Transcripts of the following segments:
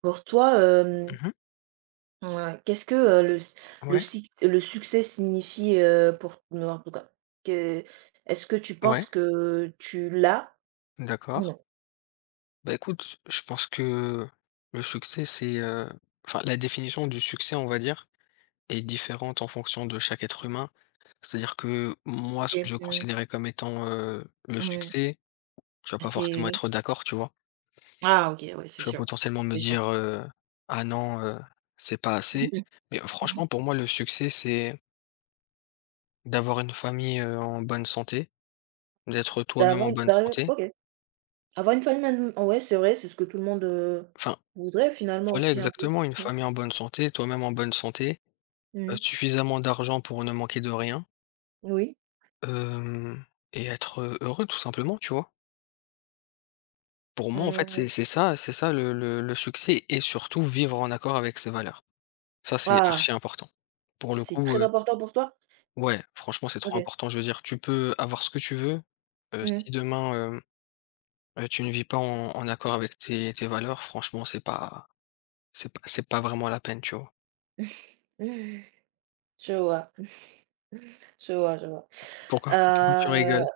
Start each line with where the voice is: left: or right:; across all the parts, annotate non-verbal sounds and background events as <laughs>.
right: Pour toi,
left: Mmh.
right: qu'est-ce que, le s le
left: Ouais,
right: sic le succès signifie, pour non, en tout cas, que est-ce que tu
left: ouais,
right: penses que tu l'as ou
left: d'accord.
right: non?
left: Bah, écoute, je pense que le succès, c'est, enfin, la définition du succès, on va dire, est différente en fonction de chaque être humain. C'est-à-dire que moi, ce que
right: OK.
left: je
right: Mmh.
left: considérais comme étant, le
right: Mmh.
left: succès, tu vas pas
right: C'est
left: forcément
right: oui.
left: être d'accord, tu vois?
right: Ah OK, oui, c'est
left: Tu vas
right: sûr.
left: potentiellement me
right: C'est sûr.
left: dire, «Ah non, c'est pas assez».
right: Mhm.
left: Mais franchement,
right: <laughs>
left: pour moi, le succès, c'est d'avoir une famille, en bonne santé, d'être toi-même
right: D'avoir
left: en bonne
right: d'avoir
left: santé.
right: OK. Avoir une famille, man, ouais, c'est vrai, c'est ce que tout le monde,
left: Enfin,
right: voudrait finalement
left: voilà
right: aussi un peu.
left: exactement, une
right: Mmh.
left: famille en bonne santé, toi-même en bonne santé,
right: Mmh.
left: suffisamment d'argent pour ne manquer de rien,
right: Oui.
left: hem et être, heureux tout simplement, tu vois? Pour moi, en fait,
right: Mmh.
left: c'est ça le succès, et surtout vivre en accord avec ses valeurs. Ça, c'est
right: Ah!
left: archi important. Pour le
right: C'est
left: coup,
right: très important pour toi?
left: ouais, franchement, c'est trop
right: OK.
left: important. Je veux dire, tu peux avoir ce que tu veux,
right: Mmh mh.
left: si demain, tu ne vis pas en accord avec tes valeurs, franchement, c'est pas vraiment la peine, tu vois?
right: Je vois. Je vois, je vois.
left: Pourquoi <laughs> pourquoi tu
right: Heu,
left: rigoles?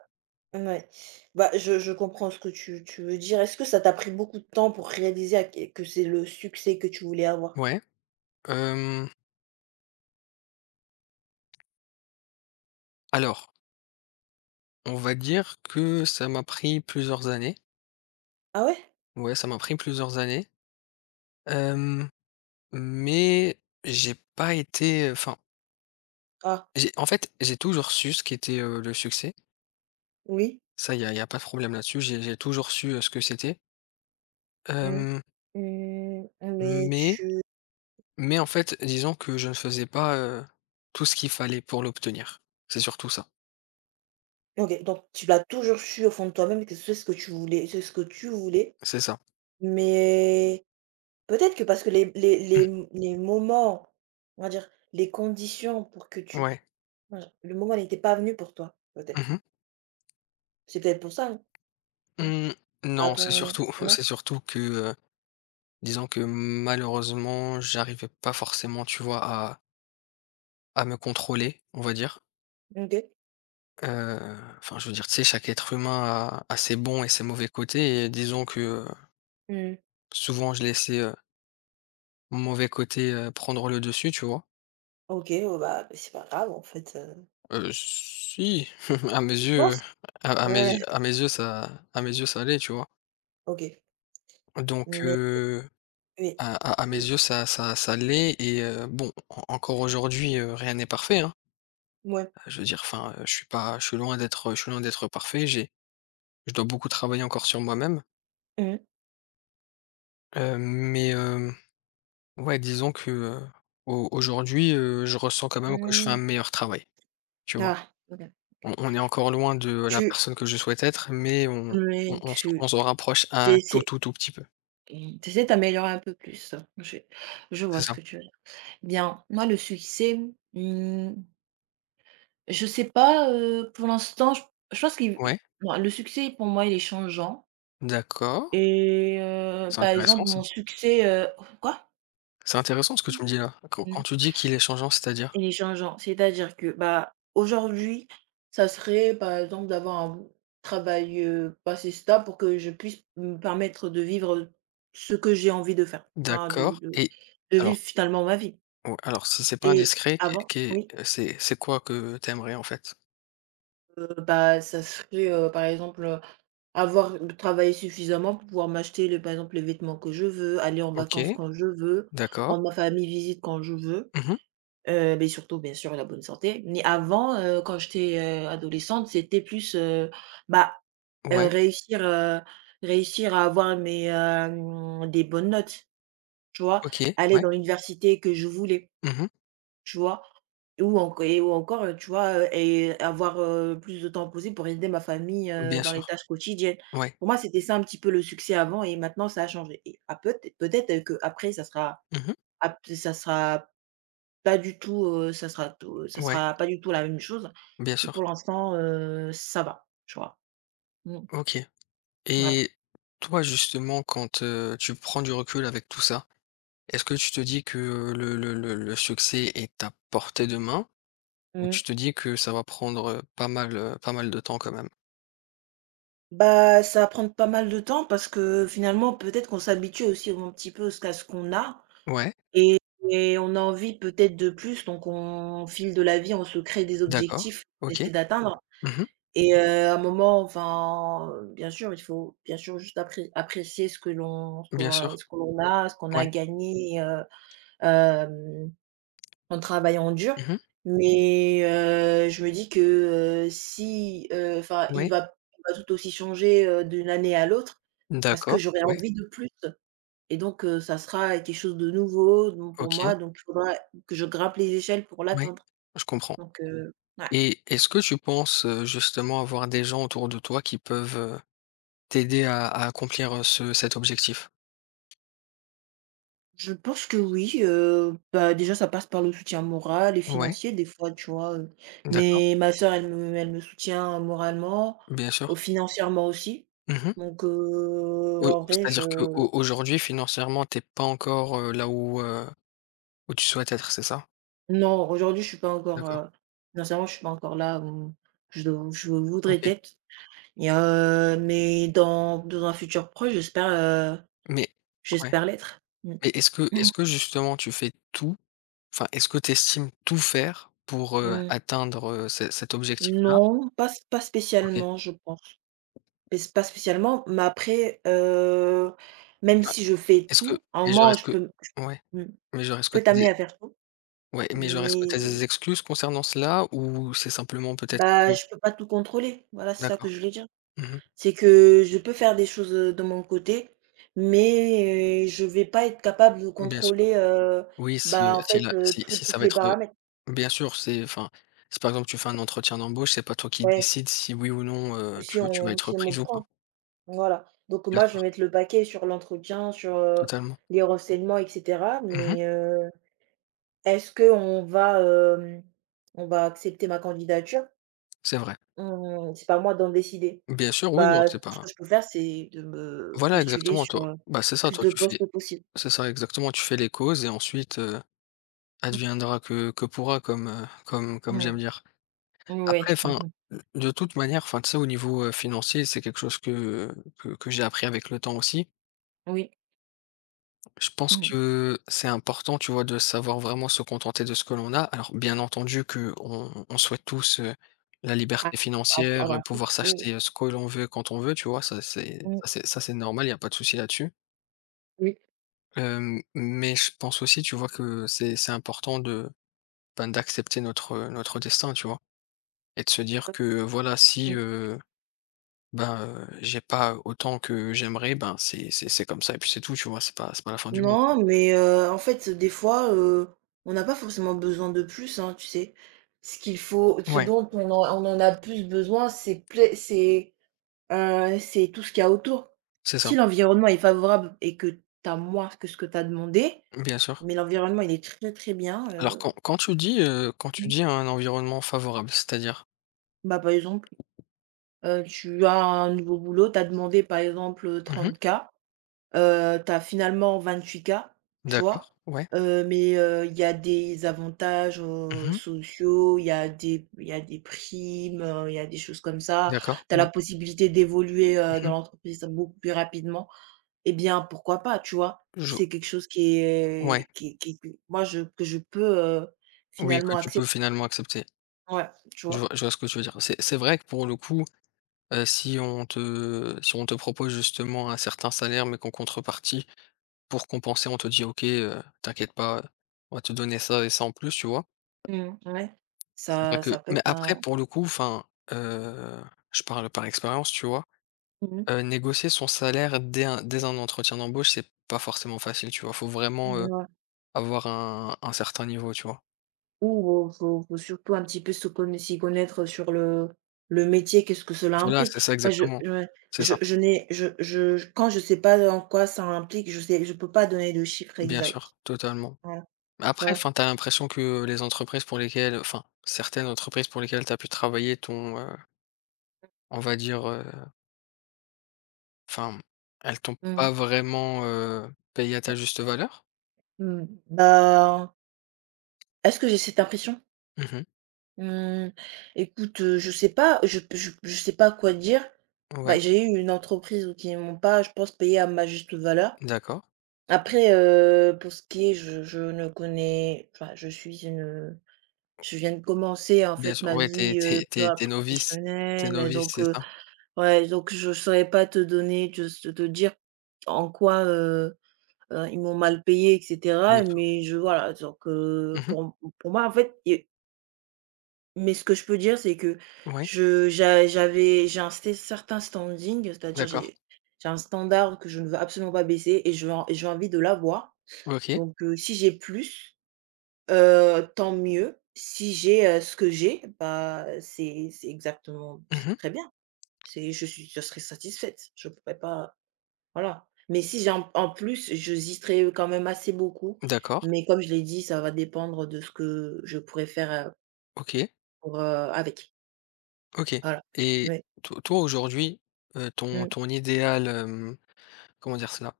right: Mouais. Bah, je comprends ce que tu veux dire. Est-ce que ça t'a pris beaucoup de temps pour réaliser à qué que c'est le succès que tu voulais avoir?
left: Ouais, hem, alors, on va dire que ça m'a pris plusieurs années.
right: Ah ouais?
left: Ouais, ça m'a pris plusieurs années. Hem, mais j'ai pas été enfin,
right: Ah,
left: j'ai en fait, j'ai toujours su ce qu'était, le succès.
right: oui.
left: Ça, il y a pas de problème là-dessus. J'ai toujours su, ce que c'était.
right: Mmh.
left: Hem,
right: Mmh, mais
left: mais
right: tu
left: en fait, disons que je ne faisais pas, tout ce qu'il fallait pour l'obtenir. C'est surtout ça.
right: OK, donc tu l'as toujours su au fond de toi-même que c'est ce que tu voulais,
left: C'est ça.
right: mais peut-être que parce que les les
left: Mmh.
right: les les moments, on va dire, les conditions pour que tu
left: Ouais.
right: le moment n'était pas venu pour toi, peut-être.
left: Mmh mh.
right: C'est peut-être pour ça, hein?
left: Mmh,
right: À
left: non, c'est
right: ton
left: surtout <laughs> c'est
right: Non?
left: surtout que, disons que malheureusement, j'arrivais pas forcément, tu vois, à me contrôler, on va dire.
right: OK.
left: Enfin, je veux dire, tu sais, chaque être humain a ses bons et ses mauvais côtés, et disons que,
right: Mmh.
left: souvent je laissais, mon mauvais côté, prendre le dessus, tu vois?
right: OK, oh bah, c'est pas grave en fait,
left: Si, <laughs> à mes
right: tu
left: yeux,
right: penses?
left: à à mes
right: Ouais,
left: à mes yeux ça allait, tu vois?
right: OK.
left: Donc
right: Mais oui,
left: à mes
right: oui,
left: yeux ça ça ça l'est, et bon, en encore aujourd'hui, rien n'est parfait, hein.
right: ouais.
left: Je veux dire, enfin, je suis pas je suis loin d'être parfait. J'ai je dois beaucoup travailler encore sur moi-même,
right: Mmh.
left: mais ouais, disons que, au aujourd'hui, je ressens quand même que je fais un
right: Mmh.
left: meilleur travail, tu vois?
right: Ah, OK.
left: On est encore loin de la
right: Tu
left: personne que je souhaite être, mais on on
right: Mais
left: on s'en
right: tu
left: on s'en rapproche
right: tu
left: un tout,
right: essaies,
left: tout, tout petit peu.
right: mmh, tu essaies de t'améliorer un peu plus. Je
left: C'est
right: vois ce
left: ça.
right: que tu veux dire. Bien, moi le succès, mmh, je sais pas, pour l'instant, je pense qu'il
left: Ouais,
right: non, le succès pour moi il est changeant,
left: d'accord,
right: et
left: c'est
right: par
left: intéressant
right: exemple
left: ça.
right: mon succès, quoi?
left: C'est intéressant ce que tu me dis là. Quand tu dis qu'il est changeant, c'est-à-dire?
right: Et les Changeant, c'est-à-dire que, bah, aujourd'hui, ça serait, par exemple, d'avoir un travail, assez stable pour que je puisse me permettre de vivre ce que j'ai envie de faire, enfin de
left: D'accord,
right: de
left: et
right: de
left: alors,
right: vivre finalement ma vie.
left: ou alors si c'est pas
right: Et
left: indiscret, qu'est
right: avant,
left: qu'est
right: oui,
left: c'est quoi que t'aimerais en fait?
right: bah, ça serait, par exemple, avoir travaillé suffisamment pour pouvoir m'acheter les par exemple, les vêtements que je veux, aller en
left: OK,
right: vacances quand je veux,
left: d'accord.
right: rendre ma famille visite quand je veux.
left: Mmh.
right: Beh, surtout, bien sûr, la bonne santé. Mais avant, quand j'étais, adolescente, c'était plus, bah, heu,
left: Ouais,
right: réussir, heu, réussir à avoir des bonnes notes, tu vois?
left: OK,
right: Aller
left: ouais.
right: dans l'université que je voulais,
left: Mmh.
right: tu vois? Ou encore, tu vois, et avoir, plus de temps posé pour aider ma famille,
left: Bien
right: dans les
left: sûr.
right: tâches quotidiennes.
left: Ouais.
right: Pour moi, c'était ça un petit peu le succès avant, et maintenant ça a changé, et ah, peut-être qu'après ça sera,
left: Mmh.
right: ap ça sera pas du tout, ça
left: Ouais,
right: sera pas du tout la même chose,
left: bien
right: mais
left: sûr.
right: pour l'instant, ça va, tu vois? Mmh,
left: OK,
right: voilà.
left: et toi, justement, quand, tu prends du recul avec tout ça, est-ce que tu te dis que le succès est à portée de main, ou
right: Mmh.
left: tu te dis que ça va prendre, pas mal de temps quand même?
right: Bah, ça va prendre pas mal de temps parce que finalement, peut-être qu'on s'habitue aussi un petit peu ce qu'on a,
left: Ouais,
right: et on a envie peut-être de plus, donc on file de la vie, on se crée des
left: d'accord.
right: objectifs qu'on
left: OK.
right: essaie d'atteindre,
left: Mmh.
right: et à un moment, enfin, bien sûr, il faut bien sûr juste apprécier
left: Bien sûr.
right: ce que l'on a, ce qu'on a
left: Ouais.
right: gagné, hem en travaillant dur,
left: Mmh.
right: mais je me dis que, si, enfin,
left: Ouais.
right: il va tout aussi changer, d'une année à l'autre parce que
left: D'accord.
right: j'aurai
left: Ouais.
right: envie de plus, et donc ça sera quelque chose de nouveau donc pour
left: OK.
right: moi, donc il faudra que je grimpe les échelles pour
left: Ouais,
right: l'atteindre,
left: je comprends.
right: donc ouais.
left: Et est-ce que tu penses, justement avoir des gens autour de toi qui peuvent, t'aider à accomplir, ce cet objectif?
right: Je pense que oui, bah, déjà ça passe par le soutien moral et
left: Ouais,
right: financier des fois, tu vois?
left: d'accord,
right: Mais ma sœur elle me soutient moralement,
left: bien sûr.
right: au financièrement aussi,
left: Mmh mh.
right: donc en vrai je…
left: C'est-à-dire qu'au aujourd'hui financièrement, t'es pas encore, là où, où tu souhaites être, c'est ça?
right: Non, aujourd'hui, je suis pas encore,
left: D'accord,
right: financièrement, je suis pas encore là où je voudrais
left: OK.
right: être, et mais dans un futur proche,
left: Mais ouais,
right: j'espère l'être. Mmh.
left: mais est-ce que justement tu fais tout enfin, est-ce que tu estimes tout faire pour,
right: Mmh. <laughs>
left: atteindre, ce cet objectif-là?
right: Non, pas
left: OK.
right: spécialement, je pense. P s Pas spécialement, mais après, même
left: Enfin,
right: si je fais
left: est-ce que
right: tout, à un
left: mais genre,
right: moment,
left: est-ce
right: je
left: que
right: peux m
left: ouais,
right: j mmh,
left: mais genre,
right: je
left: est-ce que
right: peux
left: tu
right: t'amener à faire tout,
left: ouais, mais genre, est-ce que
right: mais
left: tu as des excuses concernant cela, ou c'est simplement peut-être que
right: bah, je peux pas tout contrôler. Voilà, c'est ça que
left: d'accord.
right: je voulais dire.
left: Mmh.
right: C'est que je peux faire des choses, de mon côté, mais je vais pas être capable de
left: Bien sûr.
right: contrôler,
left: Oui, si,
right: bah, en
left: si
right: fait,
left: la si
right: tous
left: si ça
right: toutes
left: va
right: les
left: être,
right: paramètres.
left: bien sûr, c'est enfin, si par exemple tu fais un entretien d'embauche, c'est pas toi qui
right: Ouais,
left: décides si oui ou non, tu vas être
right: si on me
left: prise ou pas.
right: prend, voilà. Donc
left: Bien
right: moi, je
left: sûr,
right: vais mettre le paquet sur l'entretien, sur,
left: totalement.
right: les renseignements et cetera,
left: Mmh.
right: mais est-ce qu'on va, hem, on va accepter ma candidature?
left: C'est vrai.
right: Mmh, c'est pas à moi d'en décider.
left: Bien sûr, oui, non,
right: Bah, tout
left: c'est
right: ce que
left: pas
right: je peux faire, c'est de me
left: voilà,
right: postuler
left: exactement,
right: sur,
left: toi bah, c'est ça,
right: plus
left: toi,
right: de
left: tu fais
right: postes possible.
left: c'est ça, exactement, tu fais les causes et ensuite,
right: Mmh
left: adviendra que pourra, comme, comme
right: mh.
left: j'aime dire.
right: Oui.
left: Après, enfin, de toute manière, enfin, tu sais, au niveau, financier, c'est quelque chose que j'ai appris avec le temps aussi.
right: Oui.
left: Je pense
right: Mmh mh.
left: que c'est important, tu vois, de savoir vraiment se contenter de ce que l'on a. Alors, bien entendu que on souhaite tous, la
right: Ah,
left: liberté
right: ap
left: financière,
right: avoir plus,
left: pouvoir
right: oui.
left: s'acheter, ce que l'on veut quand on veut, tu vois? Ça, c'est
right: Mmh.
left: ça, c'est ça, c'est normal, il y a pas de souci là-dessus.
right: Oui.
left: Mais je pense aussi, tu vois, que c'est important de, ben, d'accepter notre, destin, tu vois? Et de se dire
right: Heu
left: que, voilà, si,
right: Mmh.
left: ben, j'ai pas autant que j'aimerais, ben, c'est comme ça et puis c'est tout, tu vois? C'est pas la fin du monde.
right: Non, mais en fait, des fois, on n'a pas forcément besoin de plus, hein, tu sais? Ce qu'il faut Ce
left: Ouais,
right: dont on en a plus besoin, c'est tout ce qu'il y a autour.
left: c'est ça,
right: Si l'environnement est favorable et que tu as moins que ce que tu as demandé,
left: bien sûr.
right: mais l'environnement, il est très, très bien,
left: Alors quand tu dis, quand tu
right: mmh.
left: dis un environnement favorable, c'est-à-dire?
right: Bah, par exemple, tu as un nouveau boulot, tu as demandé, par exemple,
left: Mmh.
right: 30K. Tu as finalement 28 K, tu vois?
left: D'accord, ouais.
right: Mais, il y a des avantages,
left: Mmh.
right: sociaux, il y a des primes, il y a des choses comme ça.
left: D'accord,
right: Tu as
left: ouais.
right: la possibilité d'évoluer, dans
left: Mmh.
right: l'entreprise beaucoup plus rapidement. Eh bien, pourquoi pas, tu vois?
left: Je
right: C'est quelque chose qui
left: ouais,
right: est qui que moi je que je peux,
left: oui, que
right: finalement
left: tu peux
right: accepter.
left: finalement accepter.
right: Ouais, tu vois?
left: Je vois ce que tu veux dire. C'est vrai que pour le coup, si on te propose justement un certain salaire, mais qu'en contrepartie, pour compenser, on te dit: «OK, t'inquiète pas, on va te donner ça et ça en plus», tu vois?
right: Mmh, ouais.
left: C'est vrai
right: Ça
left: que
right: ça peut
left: mais
right: être
left: après
right: un
left: pour le coup, enfin, heu, je parle par expérience, tu vois?
right: mmh.
left: Négocier son salaire dès un entretien d'embauche, c'est pas forcément facile, tu vois? Faut vraiment, avoir un certain niveau, tu vois?
right: Ou faut surtout un petit peu se conna s'y connaître sur le métier, qu'est-ce que cela
left: Voilà,
right: implique?
left: c'est ça
right: Moi je
left: exactement.
right: Ouais,
left: C'est ça.
right: je n'ai je je quand je sais pas en quoi ça implique, je peux pas donner de chiffres
left: Bien sûr,
right: exacts.
left: totalement.
right: Voilà, tu
left: Après,
right: vois?
left: enfin, t'as l'impression que les entreprises pour lesquelles enfin, certaines entreprises pour lesquelles t'as pu travailler t'ont, on va dire, enfin, elles t'ont
right: Mmh.
left: pas vraiment, payé à ta juste valeur?
right: Mmh. Bah, est-ce que j'ai cette impression?
left: Mmh.
right: Mmh, écoute, je sais pas, je sais pas quoi dire.
left: Ouais,
right: Bah, j'ai eu une entreprise où qui m'ont pas, je pense, payé à ma juste valeur.
left: d'accord.
right: Après, pour ce qui est je ne connais enfin, je suis une… Je viens de commencer en
left: Bien
right: fait
left: sûr,
right: ma
left: ouais,
right: vie, tu vois,
left: t'es
right: professionnelle,
left: novice,
right: donc
left: c'est ça?
right: ouais, donc je saurais pas te donner te te te dire en quoi, ils m'ont mal payé, et
left: Bien
right: cetera,
left: sûr.
right: mais je voilà, donc
left: Mmh mh.
right: pour moi en fait. Ce que je peux dire, c'est que
left: Ouais,
right: je j'a j'avais j'ai un sté certain standing, c'est-à-dire
left: d'accord.
right: j'ai un standard que je ne veux absolument pas baisser, et je veux en et j'ai envie de l'avoir,
left: OK.
right: donc si j'ai plus… Tant mieux. Si j'ai, ce que j'ai, bah, c'est exactement,
left: Mmh
right: c'est
left: mh.
right: très bien. C'est je suis Je serai satisfaite. Je pourrais pas… voilà. Mais si j'ai en plus, j'hésiterai, quand même assez beaucoup.
left: D'accord.
right: Mais comme je l'ai dit, ça va dépendre de ce que je pourrais faire,
left: OK,
right: pour, avec.
left: OK,
right: Voilà.
left: et
right: Ouais.
left: to toi aujourd'hui, ton
right: Mmh.
left: idéal, comment dire cela?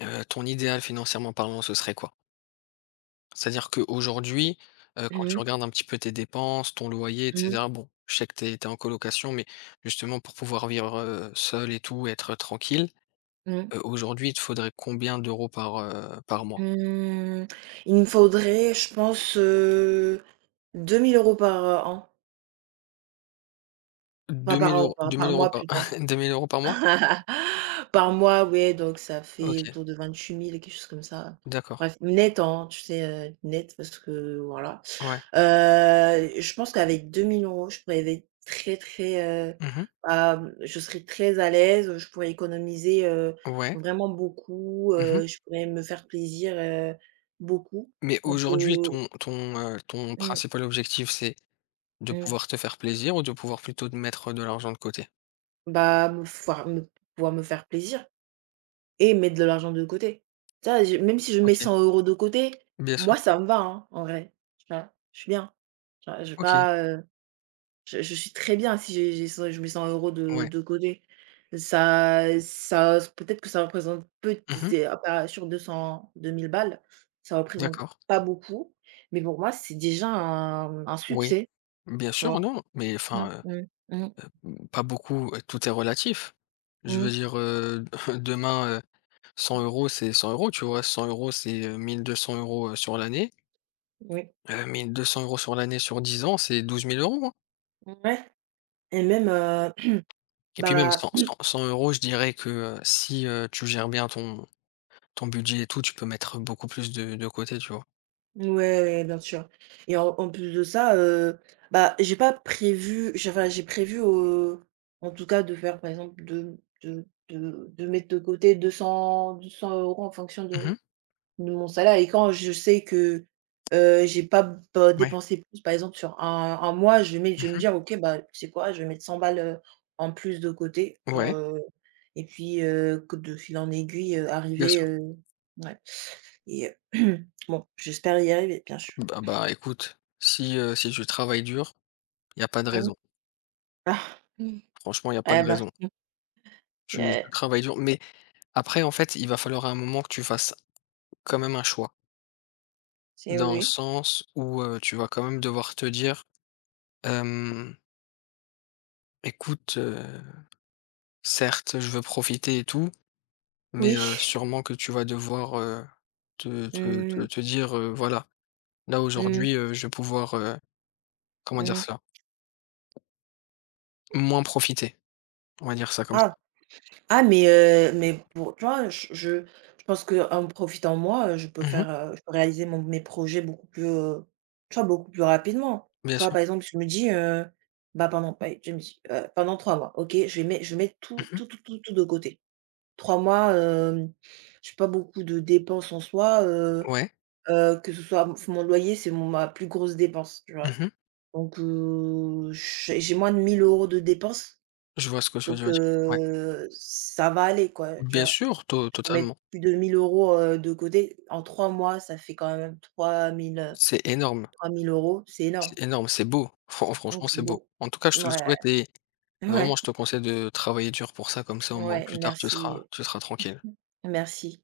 left: Ton idéal financièrement parlant, ce serait quoi? C'est-à-dire qu'aujourd'hui, quand
right: Mmh
left: tu
right: mh.
left: regardes un petit peu tes dépenses, ton loyer et
right: Mmh
left: cetera, bon, je sais que tu es en colocation, mais justement pour pouvoir vivre, seule et tout, être tranquille,
right: mh.
left: aujourd'hui, il te faudrait combien d'euros par, par mois?
right: Mmh, il me faudrait, je pense, 2 000 € par, an, enfin
left: 2 000
right: par an,
left: euros, 2 000
right: par
left: euros
right: mois
left: par
right: plutôt.
left: <laughs> 2 000 euros par mois?
right: <laughs> Par mois, ouais, donc ça fait
left: OK,
right: autour de 28 000, quelque chose comme ça.
left: d'accord.
right: Bref, net, hein, tu sais, net parce que voilà.
left: Ouais.
right: Je pense qu'avec 2 000 euros je pourrais être très, très,
left: Mmh.
right: je serais très à l'aise, je pourrais économiser,
left: Ouais.
right: vraiment beaucoup,
left: Mmh.
right: je pourrais me faire plaisir, beaucoup.
left: Mais
right: Donc
left: aujourd'hui, ton ton
right: mmh,
left: principal objectif, c'est de
right: mmh,
left: pouvoir te faire plaisir, ou de pouvoir plutôt de mettre de l'argent de côté?
right: bah, me faire me pouvoir me faire plaisir. Et mettre de l'argent de côté. Tu vois, je même si je mets
left: OK,
right: 100 € de côté,
left: bien sûr.
right: moi ça me va, hein, en vrai, tu vois? Je suis bien, tu vois? Je vais
left: OK,
right: pas, je suis très bien si j'ai j'ai cent je mets 100 € de
left: ouais.
right: côté. Ça peut-être que ça représente peu t
left: Mmh.
right: c'est, ah bah, sur 200-2000 balles, ça représente
left: D'accord.
right: pas beaucoup, mais pour moi, c'est déjà un
left: Oui.
right: succès,
left: Bien
right: tu
left: sûr,
right: vois?
left: non, mais
right: Mmh,
left: enfin,
right: mmh, mmh,
left: pas beaucoup, tout est relatif. Je
right: mmh,
left: veux dire, <laughs> demain, 100 euros c'est 100 euros, tu vois? 100 euros c'est, 1 200 € sur l'année.
right: oui,
left: 1 200 euros sur l'année, sur 10 ans, c'est 12 000 euros, hein.
right: ouais, et même,
left: Et puis même
right: bah
left: 100 €, je dirais que, si, tu gères bien ton budget et tout, tu peux mettre beaucoup plus de côté, tu vois?
right: ouais, ouais, ouais, bien sûr, et en plus de ça, bah, j'ai pas prévu j'ai, enfin, j'ai prévu, en tout cas de faire, par exemple, de mettre de côté 200- 200 € en fonction
left: Mmh mh.
right: de mon salaire, et quand je sais que, j'ai pas b pas
left: Ouais.
right: dépensé plus, par exemple, sur un mois,
left: Mmh
right: je vais me
left: mh.
right: dire: «OK, bah, c'est quoi? Je vais mettre 100 balles, en plus de côté sur,»
left: Ouais,
right: et puis, que de fil en aiguille,
left: bien
right: arriver,
left: sûr.
right: ouais. Et <clears throat> bon, j'espère y arriver, bien sûr.
left: Bah, écoute, si, si tu travailles dur, il y a pas de
right: Mmh.
left: raison.
right: Ah! Mmh.
left: Franchement, il y a pas
right: Eh
left: de
right: ben,
left: raison. Tu
right: eh,
left: travailles dur, mais après, en fait, il va falloir à un moment que tu fasses quand même un choix.
right: c'est,
left: Dans le
right: oui,
left: sens où, tu vas quand même devoir te dire: «Hem, écoute, certes, je veux profiter et tout.» Mais,
right: oui.
left: sûrement que tu vas devoir, te te te
right: Mmh,
left: te dire, «Voilà, là
right: mmh,
left: aujourd'hui, je vais pouvoir, comment dire
right: mmh.
left: cela? Moins profiter», on va dire ça comme ça.
right: Ah! Ah mais pour tu vois, je je pense qu'en profitant moi, je peux
left: Mmh,
right: faire, je peux réaliser mon mes projets beaucoup plus, tu vois, beaucoup plus rapidement.
left: bien
right: Tu vois,
left: sûr.
right: par exemple, je me dis, bah, je me dis, «Pendant 3 mois, OK, je vais mettre je mets tout
left: Mmh.
right: tout tout tout tout de côté». Trois mois, j'ai pas beaucoup de dépenses en soi,
left: Ouais.
right: que ce soit f mon loyer, c'est mon ma plus grosse dépense, tu vois?
left: Mmh.
right: Donc j'ai moins de 1 000 € de dépenses,
left: Je vois ce que tu veux
right: donc
left: dire. Ouais.
right: ça va aller quoi, tu
left: Bien
right: vois?
left: sûr, to
right: Peux mettre
left: totalement.
right: plus de mille euros €, de côté. En 3 mois, ça fait quand même 3 000,
left: C'est énorme,
right: 3 000 €. C'est énorme.
left: c'est énorme, c'est beau.
right: Mmh.
left: Franchement,
right: C'est
left: c'est beau.
right: beau.
left: En tout cas, je te le
right: Ouais,
left: souhaite, et vraiment,
right: ouais,
left: je te conseille de travailler dur pour ça, comme ça, au moins,
right: ouais,
left: plus tard,
right: merci.
left: tu seras tranquille.
right: <laughs> Merci.